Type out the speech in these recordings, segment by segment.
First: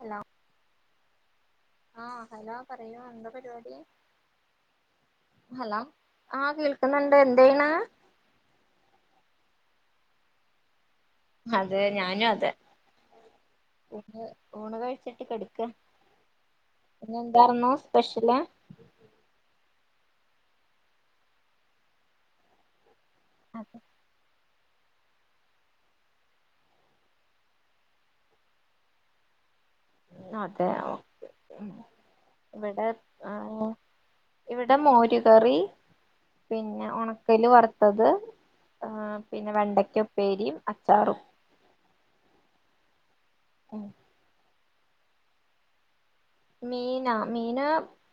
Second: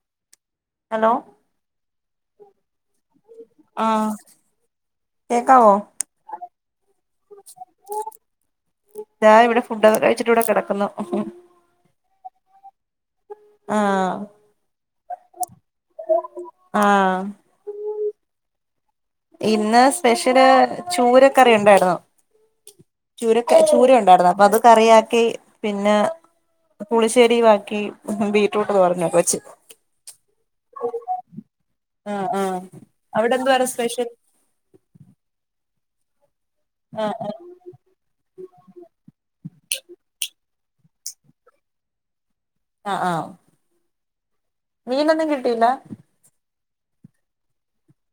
Hello hello ആഹ് hello പറയൂ എന്താ പരിപാടി ആഹ് കേക്കാവോ ഹലോ ആ കേൾക്കുന്നുണ്ട് എന്തേയണ്. ഫുടൊക്കെ കഴിച്ചിട്ട് ഇവിടെ കിടക്കുന്നു അതെ ഞാനും അതെ ആഹ് ഊണ് ഊണ് കഴിച്ചിട്ട് കെടക്ക പിന്നെ ആഹ് എന്താണന്നു. സ്പെഷ്യലാ ഇന്ന് സ്പെഷ്യല് ചൂരക്കറിണ്ടാരുന്നു ചൂരകറി ചൂരണ്ടാരുന്നു അപ്പൊ അത് കറിയാക്കി പിന്നെ പുളിശ്ശേരിയുവാക്കി ബീറ്റ്റൂട്ട് തോരൻ ഒക്കെ വെച്ചു. അതെ ഓക്കെ ആഹ് ആഹ് ഇവിടെ അവിടെ ആഹ് എന്തുവായിരുന്നു സ്പെഷ്യൽ ഇവിടെ മോരുകറി പിന്നെ ആഹ് ഉണക്കൽ ആഹ് വറുത്തത് ആ പിന്നെ വെണ്ടക്ക ഉപ്പേരിയും അച്ചാറും അ ആ ഉം മീനൊന്നും കിട്ടീല്ല മീനാ മീന്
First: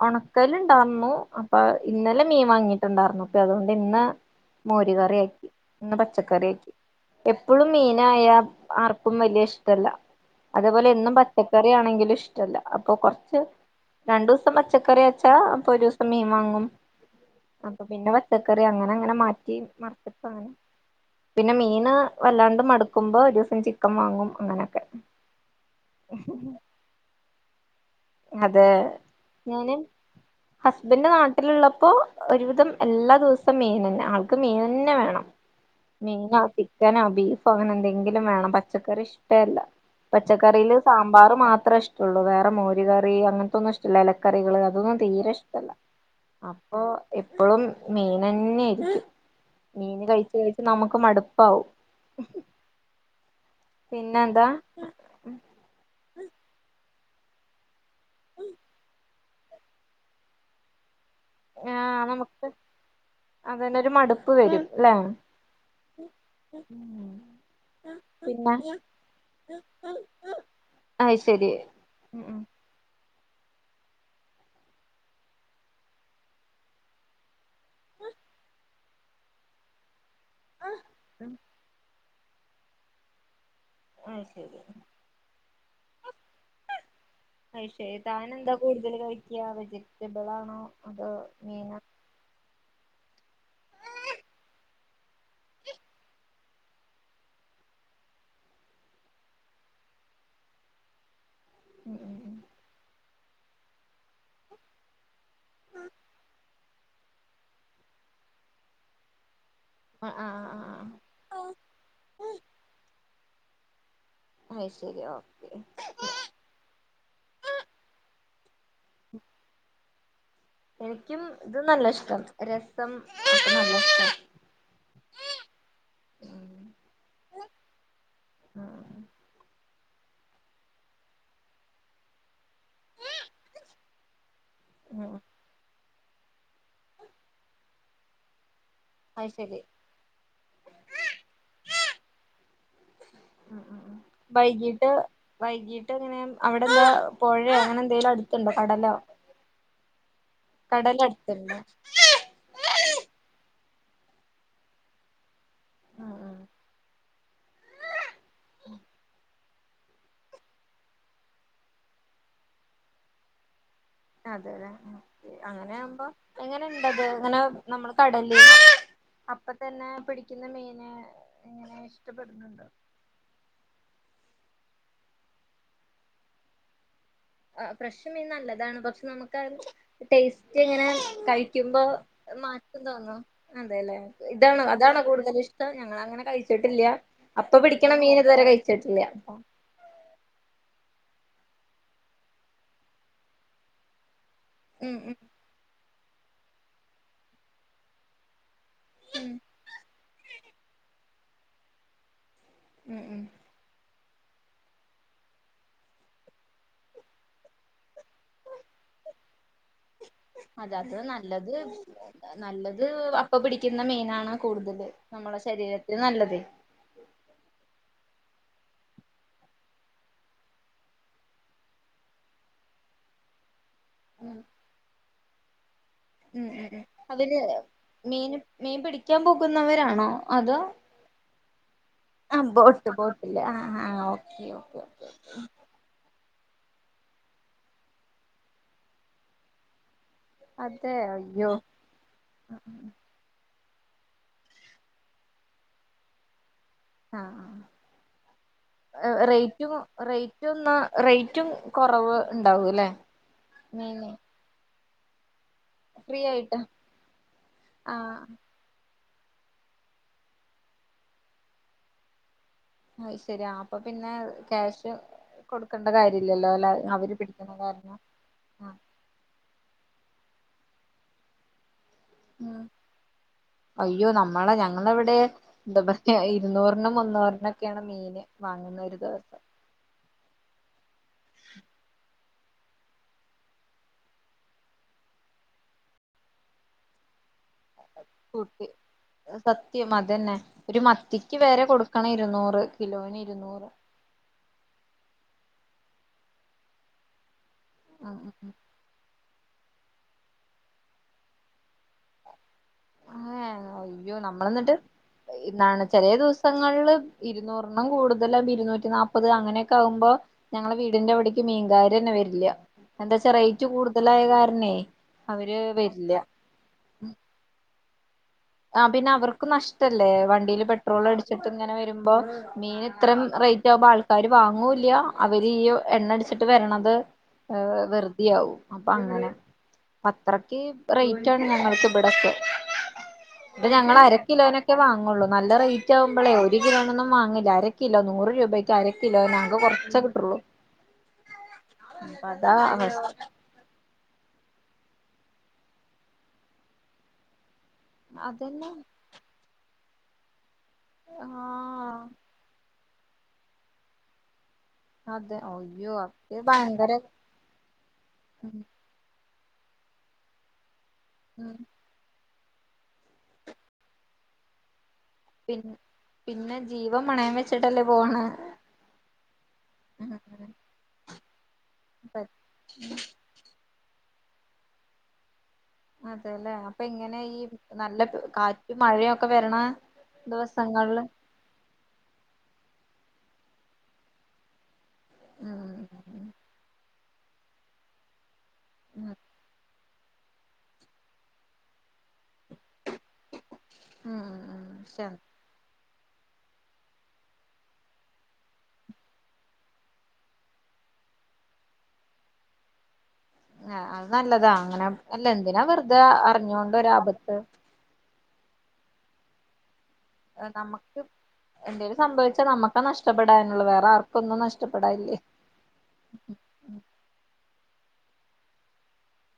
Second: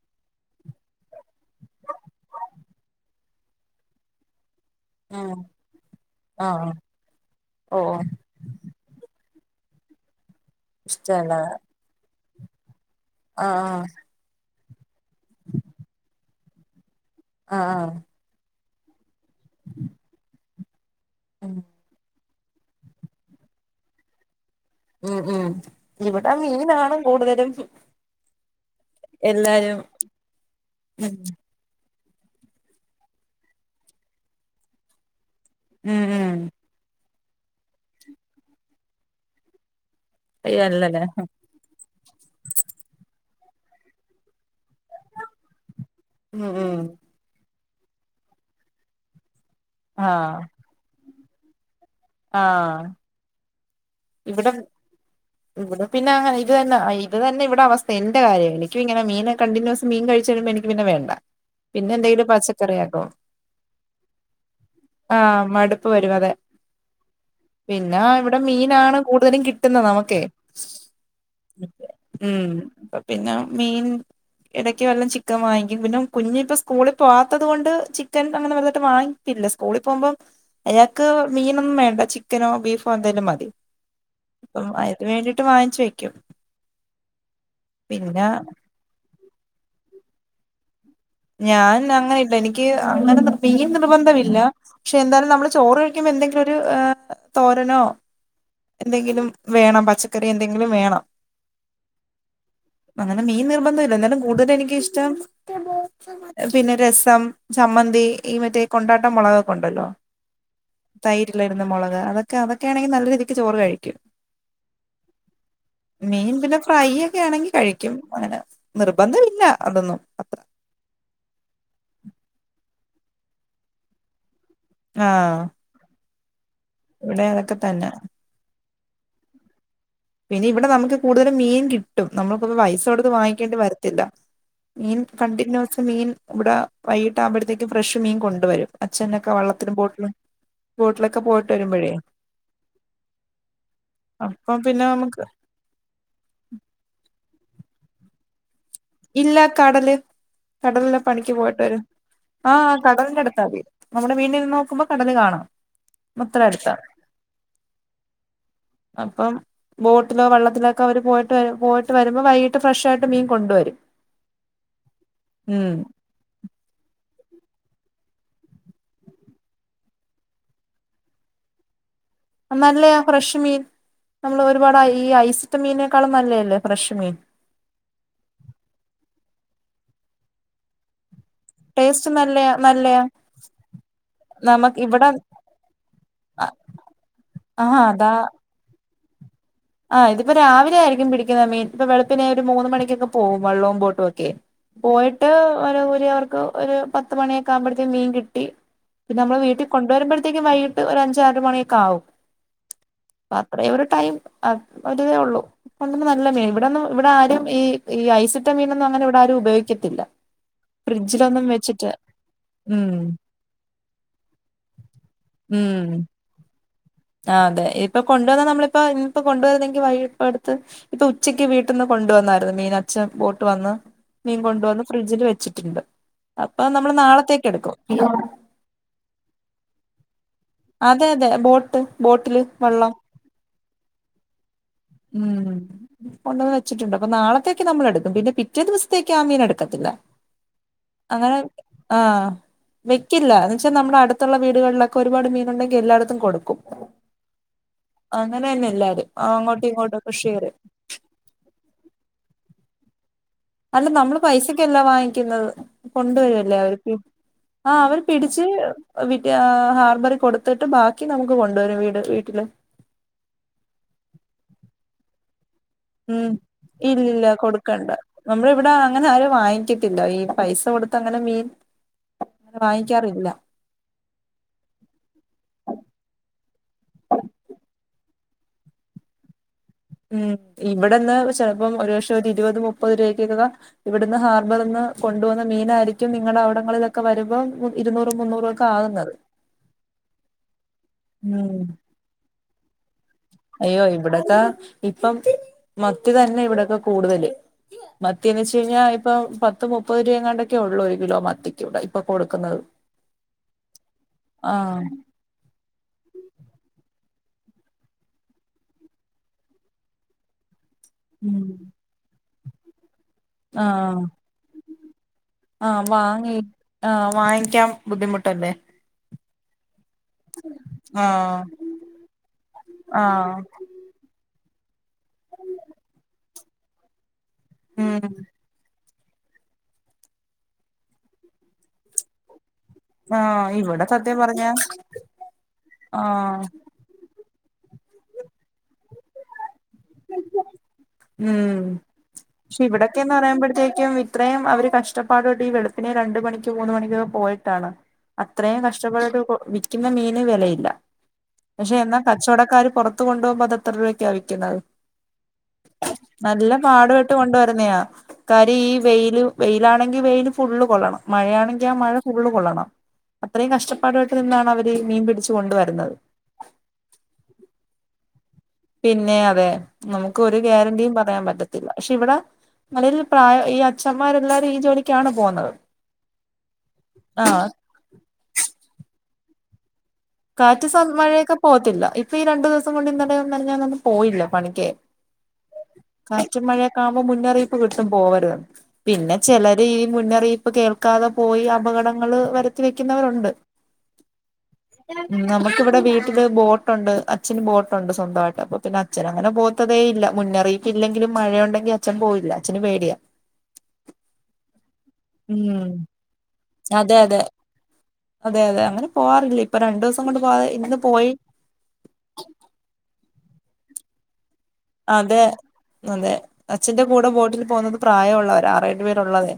ഉണക്കല് ഉണ്ടാര്ന്നു അപ്പൊ ഇന്നലെ മീൻ വാങ്ങിട്ടുണ്ടാര്ന്നു അപ്പ അതുകൊണ്ട് ഇന്ന്. ആഹ് മോരുകറിയാക്കി ഇന്ന് പച്ചക്കറിയാക്കി ആഹ് എപ്പോഴും ഓഹ് മീനായ ആർക്കും വലിയ ഇഷ് ഇഷ്ടല്ല അതേപോലെ എന്നും ഇഷ്ടല്ല പച്ചക്കറി ആണെങ്കിലു ഇഷ് ഷ്ട്ടല്ല അപ്പ് ഇപ്പൊ കൊറച്ച് ആഹ് ആഹ് രണ്ടു ദൂസ് സം പച്ചക്കറി വെച്ചാ അപ്പൊ ഒരൂസം മീൻ വാങ്ങും ആഹ് അപ്പൊ ആഹ് പിന്നെ പച്ചക്ക ക്കറി അങ്ങനെ ങ്ങനെ മാറ്റി [unintelligible] അങ്ങനെ പിന്നെ ഉം മീണ് വല്ലാണ്ട് മടുക്കുമ്പോ ഒരു സം ചിക്കൻ വാങ്ങും അങ്ങനെ. ഉം ഉം ഇവിടെ മീനാണ് കൂടുതലും. അതെ. എല്ലാരും ഞാന് ഹസ്ബന്റ് ഉം നാട്ടിലുള്ളപ്പോ ഒരുവിധം എല്ലാ ദിവസം മീൻ തന്നെ ആൾക്ക് മീൻ തന്നെ വേണം. ഉം ഉം മീനാ ചിക്കനോ ബീ ഇപ്പ അങ്ങനെ എന്തെങ്കിലും വേണം പച്ചക്കറി ഇഷ്‌ട്ടെ അല്ല. പച്ചക്കറിയില് അയ്യല്ലല്ലേ സാമ്പാർ മാത്രേ ഇഷ്ടള്ളു വേറെ മോ അങ്ങനത്തൊന്നും ഇഷ്ടല്ല ഇലക്കറികള് അതൊന്നും തീരെ ഇഷ്ടല്ല. ഉം ഉം അപ്പൊ എപ്പളും മീനന്നെ ആയിരിക്കും. മീന് കഴിച്ച് ആഹ് കഴിച്ച് നമുക്ക് മടു പ്പാവും. ആഹ്. പിന്നെ എന്താ ഇവിടം ഇവിടെ പിന്നെ അയിത് തന്ന അ ത് തന്നെ ഇവിടെ അവസ്ഥ എന്റെ കാര്യം എനിക്കു ഇങ്ങനെ മീന് കണ്ടിന്യൂസ് മീൻ കഴിച്ചുഴിയുമ്പോ എനിക്ക് പിന്നെ വേണ്ട. പിന്നെ ആഹ് എന്തെങ്കിലും നമുക്ക് പച്ചക്കറിയാക്കും അതന്നെ ഒരു മടുപ്പ് വരും ല്ലേ ഉം ആഹ് മടുപ്പ് വരും അതെ പിന്നെ ആണ് കൂടുതലും കിട്ടുന്ന നമുക്കെ അയ്ശരി ഉം. പിന്നെ മീൻ എടക്ക് വല്ലം ചിക്കൻ വാങ്ങിക്കും പിന്നെ കുഞ്ഞിപ്പ സ്കൂളിൽ പോവാത്തത് കൊണ്ട് ചിക്കൻ അങ്ങനെ വലുതായിട്ട് വാങ്ങിപ്പില്ല സ്കൂളിൽ പോകുമ്പോം അയാക്ക് ഉം മീനൊന്നും വേണ്ട ചി ക്കനോ ബീഫോ എന്തേലും മതി അത് ശരി അപ്പം അയിന് വേണ്ടിട്ട് വാങ്ങിച്ച് വെക്കും പിന്നെ ക്കാ വെജിറ്റബിളാണോ ഞാൻ അങ്ങനെ ഇല്ല എനി ക്ക് അങ്ങനെ മീൻ നിർബന്ധമില്ല ക്ഷെ എന്താലും നമ്മള് ചോറ് കഴിക്കുമ്പോ എന്തെങ്കിലും ഒരു ഏഹ് തോരനോ എന്തെങ്കിലും വേണം പച്ചക്കറി എന്തെങ്കിലും വേണം ഉം ഉം ഉം അങ്ങനെ മീൻ നിർ ബന്ധം ഇല്ല ന്നാലും കൂടുതല് എനിക്കിഷ്ടം പിന്നെ രസം, ചമ്മന്തി ഈ മറ്റേ കൊണ്ടാട്ടം മുളകൊ ക്കൊണ്ടല്ലോ ആഹ് ആഹ് തൈരിലിടണ ആഹ് മൊളക് അതൊക്കെ അതൊക്കെ ആണെങ്കി നല്ല രീതി ക്ക്‌ ചോറ് കഴിക്കും. അയ്ശരി ഓക്കെ ആണെങ്കി കഴിക്കും അങ്ങനെ നിർബന്ധമില്ല അതൊന്നും അത്ര എനിക്കും ഇതൊന്നല്ല ഇഷ്ട്ടം രസം ഒക്ക നല്ല ഇഷ്ട്ടാ ആ ഇവിടേം അതൊക്കെ തന്നെ. ങാ പിന്നെ ഇവിടെ നമുക്ക് കൂടുതലും മീൻ കിട്ടും. നമ്മളിപ്പത് പൈസോടുത്ത് വാങ്ങിക്കേണ്ടി വരത്തില്ല. മീൻ ഉം കണ്ടിന്യൂ മീൻ ഇബടെ വൈകിട്ട് ആമ്പടത്തേക്ക് ഫ്രഷ് മീൻ കൊണ്ടുവരും. അത് അച്ഛനൊക്കെ ശരി വെള്ളത്തിലും ബോട്ടിലും ബോട്ടിലൊക്കെ പോയിട്ട് വരുമ്പഴേ ഉം ഉം ഉം ബൈക് പിന്നെ ട്ട് നമുക്ക് വൈകിട്ട് എങ്ങനെ അവിടെന്താ? പൊഴേ അങ്ങനെ എന്തേ ലും അടുത്ത്ണ്ടോ? ഇല്ല കടല് കടൽ കടൽല് പണിക്ക് അടുത്തുണ്ടോ പോയിട്ട് വരും. ആ കടലിന്റെ അടുത്താ വീട്. നമ്മുടെ വീടില് നിന്ന് നോക്കുമ്പോ കടല് കാണാം. ഉം ഉം മത്ര അടുത്ത അപ്പം ബോട്ടിലോ വള്ളത്തിലോക്കെ അവര് പോയിട്ട് പോയിട്ട് വരുമ്പോ വൈകിട്ട് ഫ്രഷായിട്ട് മീൻ കൊണ്ടുവരും. അതെ അതെ ഉം അങ്ങനെയാകുമ്പോ എങ്ങനെ ഇണ്ടത്? അങ്ങനെ നമ്മള് കടൽല് അപ്പ തന്നെ പിടിക്കുന്ന മീന് എങ്ങനെ? നല്ലയാ ഫ്രഷ് മീൻ നമ്മള് ഒരുപാട് ഈ ഐസിട്ട മീനേക്കാളും നല്ലയല്ലേ ഫ്രഷ് മീൻ ആ ഫ്രഷ് മീൻ നല്ലതാണ്. പക്ഷെ നമ്മക്കത് ടേസ്റ്റ് എങ്ങനെ? ടേസ്റ്റ് നല്ലയാ നല്ലയാ നമുക്ക് ഇവിടെ [unintelligible] ഇല്ലാ അപ്പോ ആ ഇതിപ്പോ രാവിലെ ആയിരിക്കും പിടിക്കുന്ന മീൻ ഇപ്പോ വെളുപ്പിന് ഒരു മൂന്ന് മണിക്കൊക്കെ പോകും വള്ളോം ബോട്ടും ഒക്കെയ് ഉം പോയിട്ട് ഓര ഊ അവർക്ക് ഒരു പത്ത് മണിയൊക്കെ ആവുമ്പടത്തേ മീൻ കിട്ടി ഉം പിന്നമ്മള് വീട്ടി കൊണ്ടുവരുമ്പട് ത്തേക്കും വൈയീട്ട് ഒരു അഞ്ചാറ് മണിയൊക്കെ ആവും. ഉം ഉം പ്പ അത്രേം ഒരു ടൈം അ ഒരിതേ ഉള്ളൂ ഇപ്പ തന്നെ നല്ല മീൻ ഇവിടെന്ന് ഇവിടെ ആരും ഈ ഈ ഐസിട്ട മീനൊന്നും അങ്ങനെ ഇവിടെ ആരും ഉപയോഗിക്കത്തില്ല അതത് ഫ്രിഡ്ജിലൊന്നും നല്ലത് വെച്ചിട്ട് നല്ലത് ഉം അപ്പ പിടിക്കുന്ന മീനാണ് കൂടുതല് നമ്മള ശരീരത്തിന് നല്ലതേ ആഹ് അതെ ഇപ്പ കൊണ്ടുവന്ന നമ്മളിപ്പോ ഇപ്പോ കൊണ്ടുവരുന്നെങ്കി വൈ ഇപ്പടുത്ത് ഇപ്പൊ ഉച്ചക്ക് വീട്ടിൽന്ന് കൊണ്ട് വന്നായിരുന്നു മീൻ അച്ഛൻ ബോട്ട് വന്ന് ഉം മീൻ കൊണ്ടുവന്ന് ഫ്രിഡ്ജില് വെ ച്ചിട്ടുണ്ട് ഉം ഉം അവര് മീന് മീൻ പിടിക്കാൻ പോകുന്നവരാണോ അതോ അതെ അതെ ബോട്ട് ബോട്ടില് ആഹ് വെള്ളം ബോട്ട് ബോട്ടില്ല ആഹ് ആഹ് ഓക്കെ ഓക്കെ കൊണ്ടന്ന് വെച്ചിട്ടുണ്ട് അപ്പ നാളത്തേക്ക് നമ്മളെടുക്കും പിന്നെ പിറ്റേ ദിവസത്തേക്ക് ആഹ് മീൻ എടുക്കത്തില്ല അതെ അങ്ങനെ അയ്യോ ആഹ് വെക്കില്ല പക്ഷെ നമ്മുടെ അടുത്തുള്ള വീടുകളിലൊക്കെ ഒരു പാട് മീനുണ്ടെങ്കി എല്ലായിടത്തും കൊടുക്കും ആഹ് അങ്ങനെ തന്നെ എല്ലാരും ആഹ് ഏഹ് അങ്ങോട്ടും റേറ്റും ഇങ്ങോട്ടും ഒക്കെ ഷെയർ റേറ്റുംന്ന റെയ്റ്റും കുറവ് ഇണ്ടാവൂ ല്ലെ അല്ല നമ്മള് പൈസക്ക അല്ല വാ കിന്നത് ഫ്രീ കൊണ്ടുവരുവല്ലേ ആയിട്ട് അവർക്ക് ആഹ് ആ അവർ പിടിച്ച് വിറ്റ് ആഹ് ഹാർബറി കൊടുത്തിട്ട് ബാക്കി നമുക്ക് കൊണ്ടര വീട് വീട്ടില് അയ് ശരിയാ അപ്പൊ പിന്നെ ക്യാഷ് കൊടുക്കേണ്ട ഉം കാര്യല്ലല്ലോ അല്ലെ അവര് ഇല്ല പിടിക്കുന്ന കൊടുക്കണ്ട കാരണം നമ്മള ആ ഇവിടെ അങ്ങനെ ആരാ വാങ്ങിക ത്തില്ല ഈ പൈസ കൊടുത്ത് അങ്ങനെ മീൻ അങ്ങനെ ഉം വാങ്ങിക്കാറില്ല അയ്യോ നമ്മളെ ഞങ്ങടെ ഇവിടെ പറയാ ഇരുന്നൂറിനും മുന്നൂറിനൊക്കെയാണ് മീൻ വാങ്ങുന്ന ഒരു ദിവസം ഉം ഇവിടെന്ന് ചിലപ്പോം ഒരു പക്ഷെ ഒരു ഇരുപത് മുപ്പത് രൂപക്ക ഇവിടുന്ന് ഹാർബർന്ന് കൊണ്ടു വന്ന മീനായിയിരിക്കും നിങ്ങളുടെ അവിടങ്ങളിലൊക്കെ വരുമ്പോ ഇരുന്നൂറും മുന്നൂറും ഒക്കെ ആകുന്നത് സത്യം അതന്നെ ഒരു മത്തിക്ക് ഉം വേരെ കൊടുക്കണം ഇരുന്നൂറ് കിലൊന്ന് അയ്യോ ഇവടതാ ഇപ്പം മത്തി തന്നെ ഇവടൊക്കെ കൂടുതല് ഉം മത്തിയെന്ന് ഉം വെച്ച് കഴിഞ്ഞാ ഇപ്പം പത്ത് മുപ്പത് രൂപയാണ്ടൊക്കെയുള്ളൂ ഒരു കിലോ മത്തിക്ക് ഇവടെ ഇപ്പം കൊടുക്കുന്നത് ങേ അയ്യോ നമ്മള്ന്ന്ട്ട് ആഹ് ഇന്നാണ് ചെലേ ദിവസങ്ങള്ല് ഇരുന്നൂറ്ണ്ണും കൂടുതലാ ഇരുന്നൂറ്റി നാപത് അങ്ങനെയൊക്കെ ആവുമ്പോ ഞങ്ങളെ വീടിന്റെ അവിടേക്ക് ഉം മീൻക്കാരന്നെ വരില്ല എന്താച്ചാ റൈയിറ്റ് ആഹ് കൂടുതലായ കാരണേ അവര് ആഹ് വരില്ല വാങ്ങി ആഹ് വാങ്ങിക്കാം ബുദ്ധിമു ആഹ് പിന്നെ അവർ ക്കും നഷ് ടല്ലേ വണ്ടീല് ആഹ് പെട്രോളടിച്ചിട്ട് ഇങ്ങനെ വരുമ്പോ മീൻ ഇത്രെം ആഹ് റേറ്റ് ആവുമ്പൊ ആൾക്കാരും വാങ്ങൂല്ല അവര് ഈയു എണ്ണ അട്ച്ചിട്ട് വരണത് ഉം വെറ്തിയാവും. അപ്പ അങ്ങനെ. അപ്പത്രക്ക് റേറ്റ് ആണ് ഞങ്ങൾക്ക് ഇബെട്യൊക്കെ. ആഹ് ഇപ്പ ഇവിടെ ഞങ്ങള അര സത്യം പറഞ്ഞ കിലോനൊക്കെ വാങ്ങോള്ളൂ നല്ല റേറ്റ് ആവുമ്പളേ ആഹ് ഒരു കിലോനൊന്നും വാങ്ങ ല്ല അര കിലോ നൂറ് രൂപയ്ക്ക് അര കിലോനാ ഉം അപ്പ അതാ പക്ഷെ അവസ്ഥ ഇവിടൊക്കെന്ന് പറയുമ്പഴ്ത്തേക്കും ഇത്രയും അവര് കഷ് ഷ്ട്ടപ്പാട് പ്പെട്ട് ഈ വെളുപ്പിനെ രണ്ട് മണിക്ക് മൂന്ന് മണിക്കൊക്കെ പോയിട്ടാണ്. അത്രയും അതന്നെ കഷ്ടപ്പെട്ട്ട്ട് ക്ക്ന്ന മീന് വെലയില്ല. പക്ഷെ എന്നാ ആ കച്ചവടക്കാര് പുറ ത്ത് കൊണ്ട്പോവുമ്പ അതെത്ര രൂപക്കാ വിയ്ക്കുന്നത്. അതെ അയ്യോ അത് നല്ല ഭയങ്കര പാടുപെട്ട് കൊണ്ടുവരുന്നയാ ഉം കാര്യം ഈ വെയില് വെയിലാണെങ്കി വെയിൽ ഫുള്ള് കൊള്ളണം. ഉം മഴയാണെങ്കി ആ മഴ ഫു ള്ളും കൊള്ളണം. അത്രയും കഷ്ടപ്പാട് പെട്ട് നിന്നാണവരീ മീൻ പിടിച്ചു പി കൊണ്ടുവരുന്നത് പിന്നെ ജീവൻ പണയം വെച്ചിട്ടല്ലേ പോണ്. പിന്നെ അതെ നമുക്ക് ഒരു ഗ്യാരണ്ടിയും പറയാൻ പറ്റത്തില്ല പക്ഷെ ഇവിടെ [unintelligible] പ്രായം ഇയാ അച്ഛന്മാരെല്ലാരും ഈ ജോലിക്കാണ് പോകുന്നത്. അതെല്ലേ അപ്പൊ ഇങ്ങനെ ഈ ആഹ് നല്ല കാ മഴയൊക്കെ വെര്ണെ കാറ്റ് സ മഴയൊക്കെ പോവത്തില്ല ഇപ്പ ഈ രണ്ട് ദിവ്സം കൊണ്ട് ഇന്ന് [unintelligible] വന്നാലും ഞാന് അന്ന് പോയില്ല പണിക്ക്. ഉം കാറ്റും മഴെ ഒക്കെ ആകു മ്പം മുന്ന് അറീപ്പ് കിട്ടും പോവെര്ത് എന്ന് പിന്നെ ഉം ചെലെര് ഈ മുന്ന് അറീപ്പ് കേൾക്കാതെ പോയി അപകടങ്ങെൾ വര്ത്തി വെക്കിന്നവര് ഉണ്ട്. ഉം ഉം നമുക്ക് ഇവെടെ വീ ട്ടിൽ ബോട്ട് ഉണ്ട് അച്ഛെന് ബോട്ട് ഒണ്ട് സ്വന്തവായിട്ട് അപ്പൊ പിന്നെ അച്ഛൻ അങ്ങനെ പോത്തതെ ഇല്ല മുന്നറിയിപ്പില്ലെങ്കിലും മഴയുണ്ടെങ്കി അച്ഛൻ പോവില്ല അച്ഛന് പേടിയാ ആ അത് നല്ലതാ അങ്ങന അല്ല എന്തിനാ ഉം വെറുതെ ആ അറിഞ്ഞോണ്ട് അതെ അതെ ഒരാപത്ത് അതെ അതെ അങ്ങനെ പോവാറില്ല ഇപ്പ രണ്ടുസ് നമുക്ക് എന്തേലും സംഭവിച്ചാൽ നമ്മക്ക നഷ്ടപ്പെടാനുള്ളു വേറെ ആർ ഒന്നും നഷ് അതെ അതെ അച്ഛന്റെ കൂടെ ബോട്ടിൽ പോകുന്നതും പ്രായൊള്ളവരാ ആറെഴു പേര് ഒള്ളതെ.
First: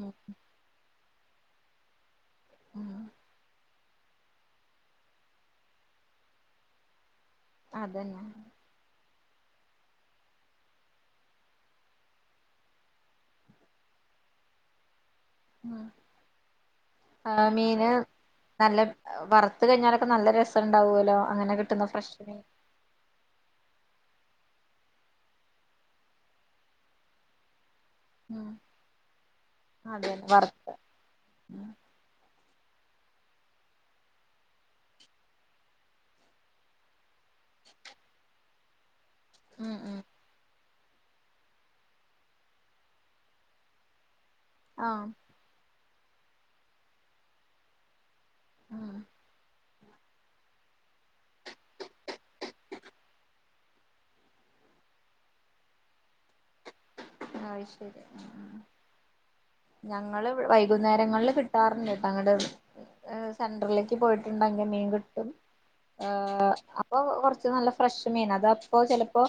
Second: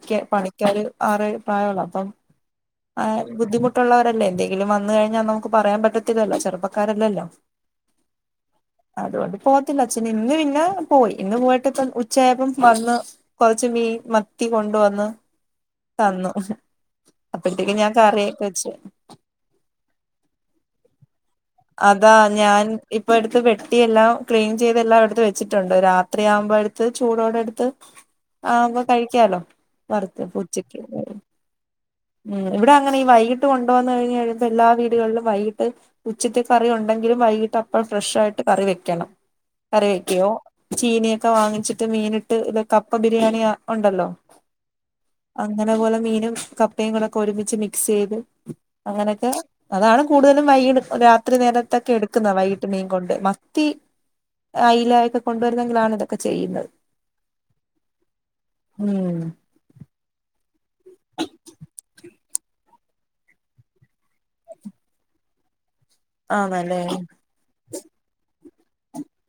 ഉം പണിക്കാര് ആറെഴ് പ്രായൊള്ള അപ്പം ഉം ആ ബുദ്ധിമു ട്ടോള്ളവരല്ലേ എന്തെങ്കിലും വന്ന് കഴിഞ്ഞാൽ നമുക്ക് പറയാൻ പറ്റത്തില്ലലോ ചെറുപ്പക്കാരല്ലലോ. അതന്നെ അതുകൊണ്ട് പോവാത്തില്ല അച്ഛന് ഇന്ന് പിന്നെ പോയി, ഇന്ന് പോയിട്ട്പ്പം ഉച്ചയായപ്പം വന്ന് കൊറച്ച് മീൻ മത്തി കൊണ്ടുവന്ന് തന്നു ആ അപ്പോഴത്തേക്ക് മീന് ഞാൻ കറിയൊക്കെ വെച്ച് നല്ല വറുത്ത കഴിഞ്ഞാലൊക്കെ നല്ല രസോണ് ണ്ടാവുലോ. അതാ ഞാൻ ഇപ് ഇപ്പ എട് അത് വെട്ടിയെല്ലാം ക്ലീൻ ചെയ്തെല്ലാം എടുത്ത് വെച്ചിട്ടുണ്ട്, രാത്രിയാവുമ്പോ എടുത്ത് ചൂടോടെ എടുത്ത് ഉം ആവുമ്പോ കഴിക്കാലോ വറുത്ത് അതന്നെ ഇപ്പ വറുത്ത ഉച്ചക്ക് ഉം ഇവിടെ അങ്ങനെ ഈ വൈകിട്ട് കൊണ്ടുവന്നു കഴിഞ്ഞ് കഴിയുമ്പോ എല്ലാ വീടുകളിലും വൈകിട്ട് ഉച്ചത്തെ കറി ഉണ്ടെങ്കിലും വൈകിട്ട് അപ്പോൾ ഫ്രഷ് ആയിട്ട് കറി വെക്കണം. ഉം കറി ഉം വെക്കോ? ചീനിയൊക്കെ വാങ്ങിച്ചിട്ട് മീനിട്ട് ഇത് കപ്പ ബിരിയാണി ആ ഒണ്ടല്ലോ. ആം അതെ പോലെ മീനും കപ് പ്പയും കൂടെ ഒക്കെ ഒരുമിച്ച് മിക്സ് ചെയ്ത് ഉം അങ്ങനൊക്കെ അതാണ് കൂടുതലും വൈകി രാത്രി നേരത്തൊക്കെ എടുക്കുന്ന വൈകിട്ട് മീൻ കൊണ്ട് മത്തി, അയില ഇക്കെ കൊണ്ടുവരുന്നെങ്കിലാണ് ഇതൊക്കെ ചെയ്യുന്നത്. ആയി ശെരി ഞങ്ങള് ഇവ് [unintelligible] വൈകുന്നേരങ്ങളിൽ കിട്ടാറുണ്ട്ട്ടാ അങ്ങട്‌ ഏ സെന്ററിലേക്ക് പോയിട്ടുണ്ടെങ്കിൽ മീൻ കിട്ടും. ഏ ആണല്ലേ അപ്പോ കൊറച്ച് നല്ല ഫ്രഷ് മീൻ അതപ് അപ്പോ ചെലപ്പോ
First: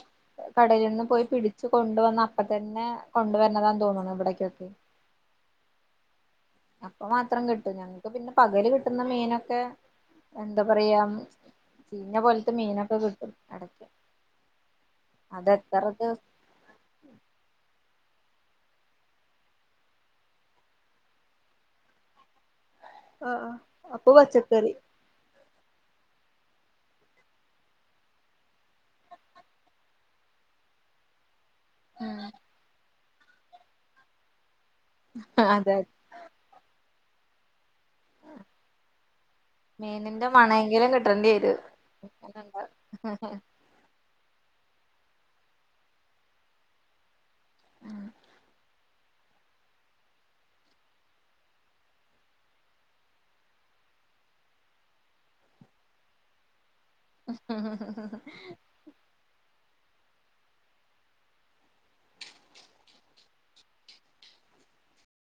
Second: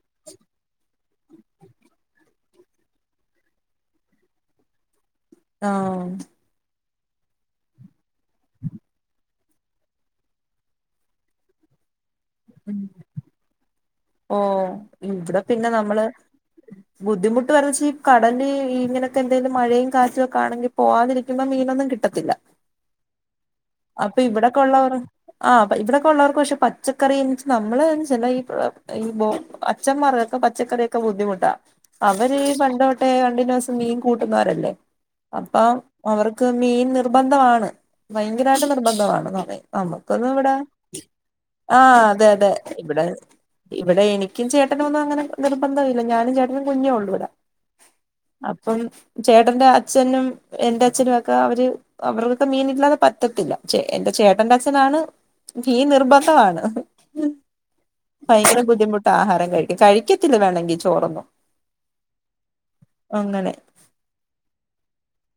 കടൽ നിന്ന് പോയി പിടിച്ചു കൊണ്ടുവന്ന അപ്പ തന്നെ കൊണ്ടുവരണതാന്ന് തോന്നുന്നു ഇവിടേക്കൊക്കെ. ആഹ് അപ്പം മാത്രം കിട്ടും ഞങ്ങ ക്കെ പിന്നെ പകെൽ കിട്ടുന്ന മീനൊ ക്കെ എന്താ പറയാ ചി ഞ്ഞ പോൽത്തെ മീനൊക്കെ കിട്ടും അടെക്ക് ഓ ഇവ്ടെ പിന്നെ നമ്മള് ബുദ്ധിമുട്ട് വരാച്ച ഈ കടല് ഇങ്ങനക്കെ എന്തെലും മഴയും കാറ്റും ഒക്കെ ആണെങ്കി പോവാതിരിക്കുമ്പ മീനൊന്നും കിട്ടത്തില്ല ആഹ് അപ്പൊ അപ്പ ഇവ്ടൊക്കെ പച്ചക്കറി ഒള്ളവെർ ആഹ് ഇപ്പ ഇവ്ടൊക്കെ ഉള്ളവെർക്ക് പക്ഷെ പച്ചക്കറി നമ്മെൾ ചെല ഈ പ്രൊ ഈ ബോ അച്ചന്മാർക്കൊക്കെ പച്ചക്കറിയൊക്കെ ബുദ്ധിമുട്ടാ ഉം അവര് ഈ പണ്ട് തൊ ട്ടെ കണ്ടിന്യൂസ് ‌ മീൻ കൂട്ടുന്നോര് അല്ലെ? അപ്പം അതെ അവർക്ക് മീൻ നിർ നിർബന്ധവാണ് സ്ഥിരായിട്ട് നിർബന്ധവാണ് ന മീനിന്റെ നമുക്കൊന്നും ഇവടെ മണെങ്കിലും കിട്ടേണ്ടി വരും ആഹ് അതെ അതെ ഇവിടെ ഇവിടെ എനിക്കും ചേ ട്ടനൊന്നും അങ്ങനെ നിർബന്ധവില്ല ഞാനും ചേട്ടനും കുഞ്ഞു ഒള്ളൂ ഇവടെ അപ്പം ചേട്ടന്റെ അച്ഛനും എന്റെ അച്ഛനും ഒക്കെ അവര് അവർക്കൊക്കെ മീനില്ലാതെ പ റ്റത്തില്ല ചേ എന്റെ ചേട്ടന്റെ അച്ഛനാണ് മീൻ നിർബന്ധവാണ്. ഉം ഭയങ്കര ബുദ്ധിമുട്ട ആഹാരം കഴി കഴിക്കത്തില്ല വേണ്ടെങ്കി ചോറന്നും അങ്ങനെ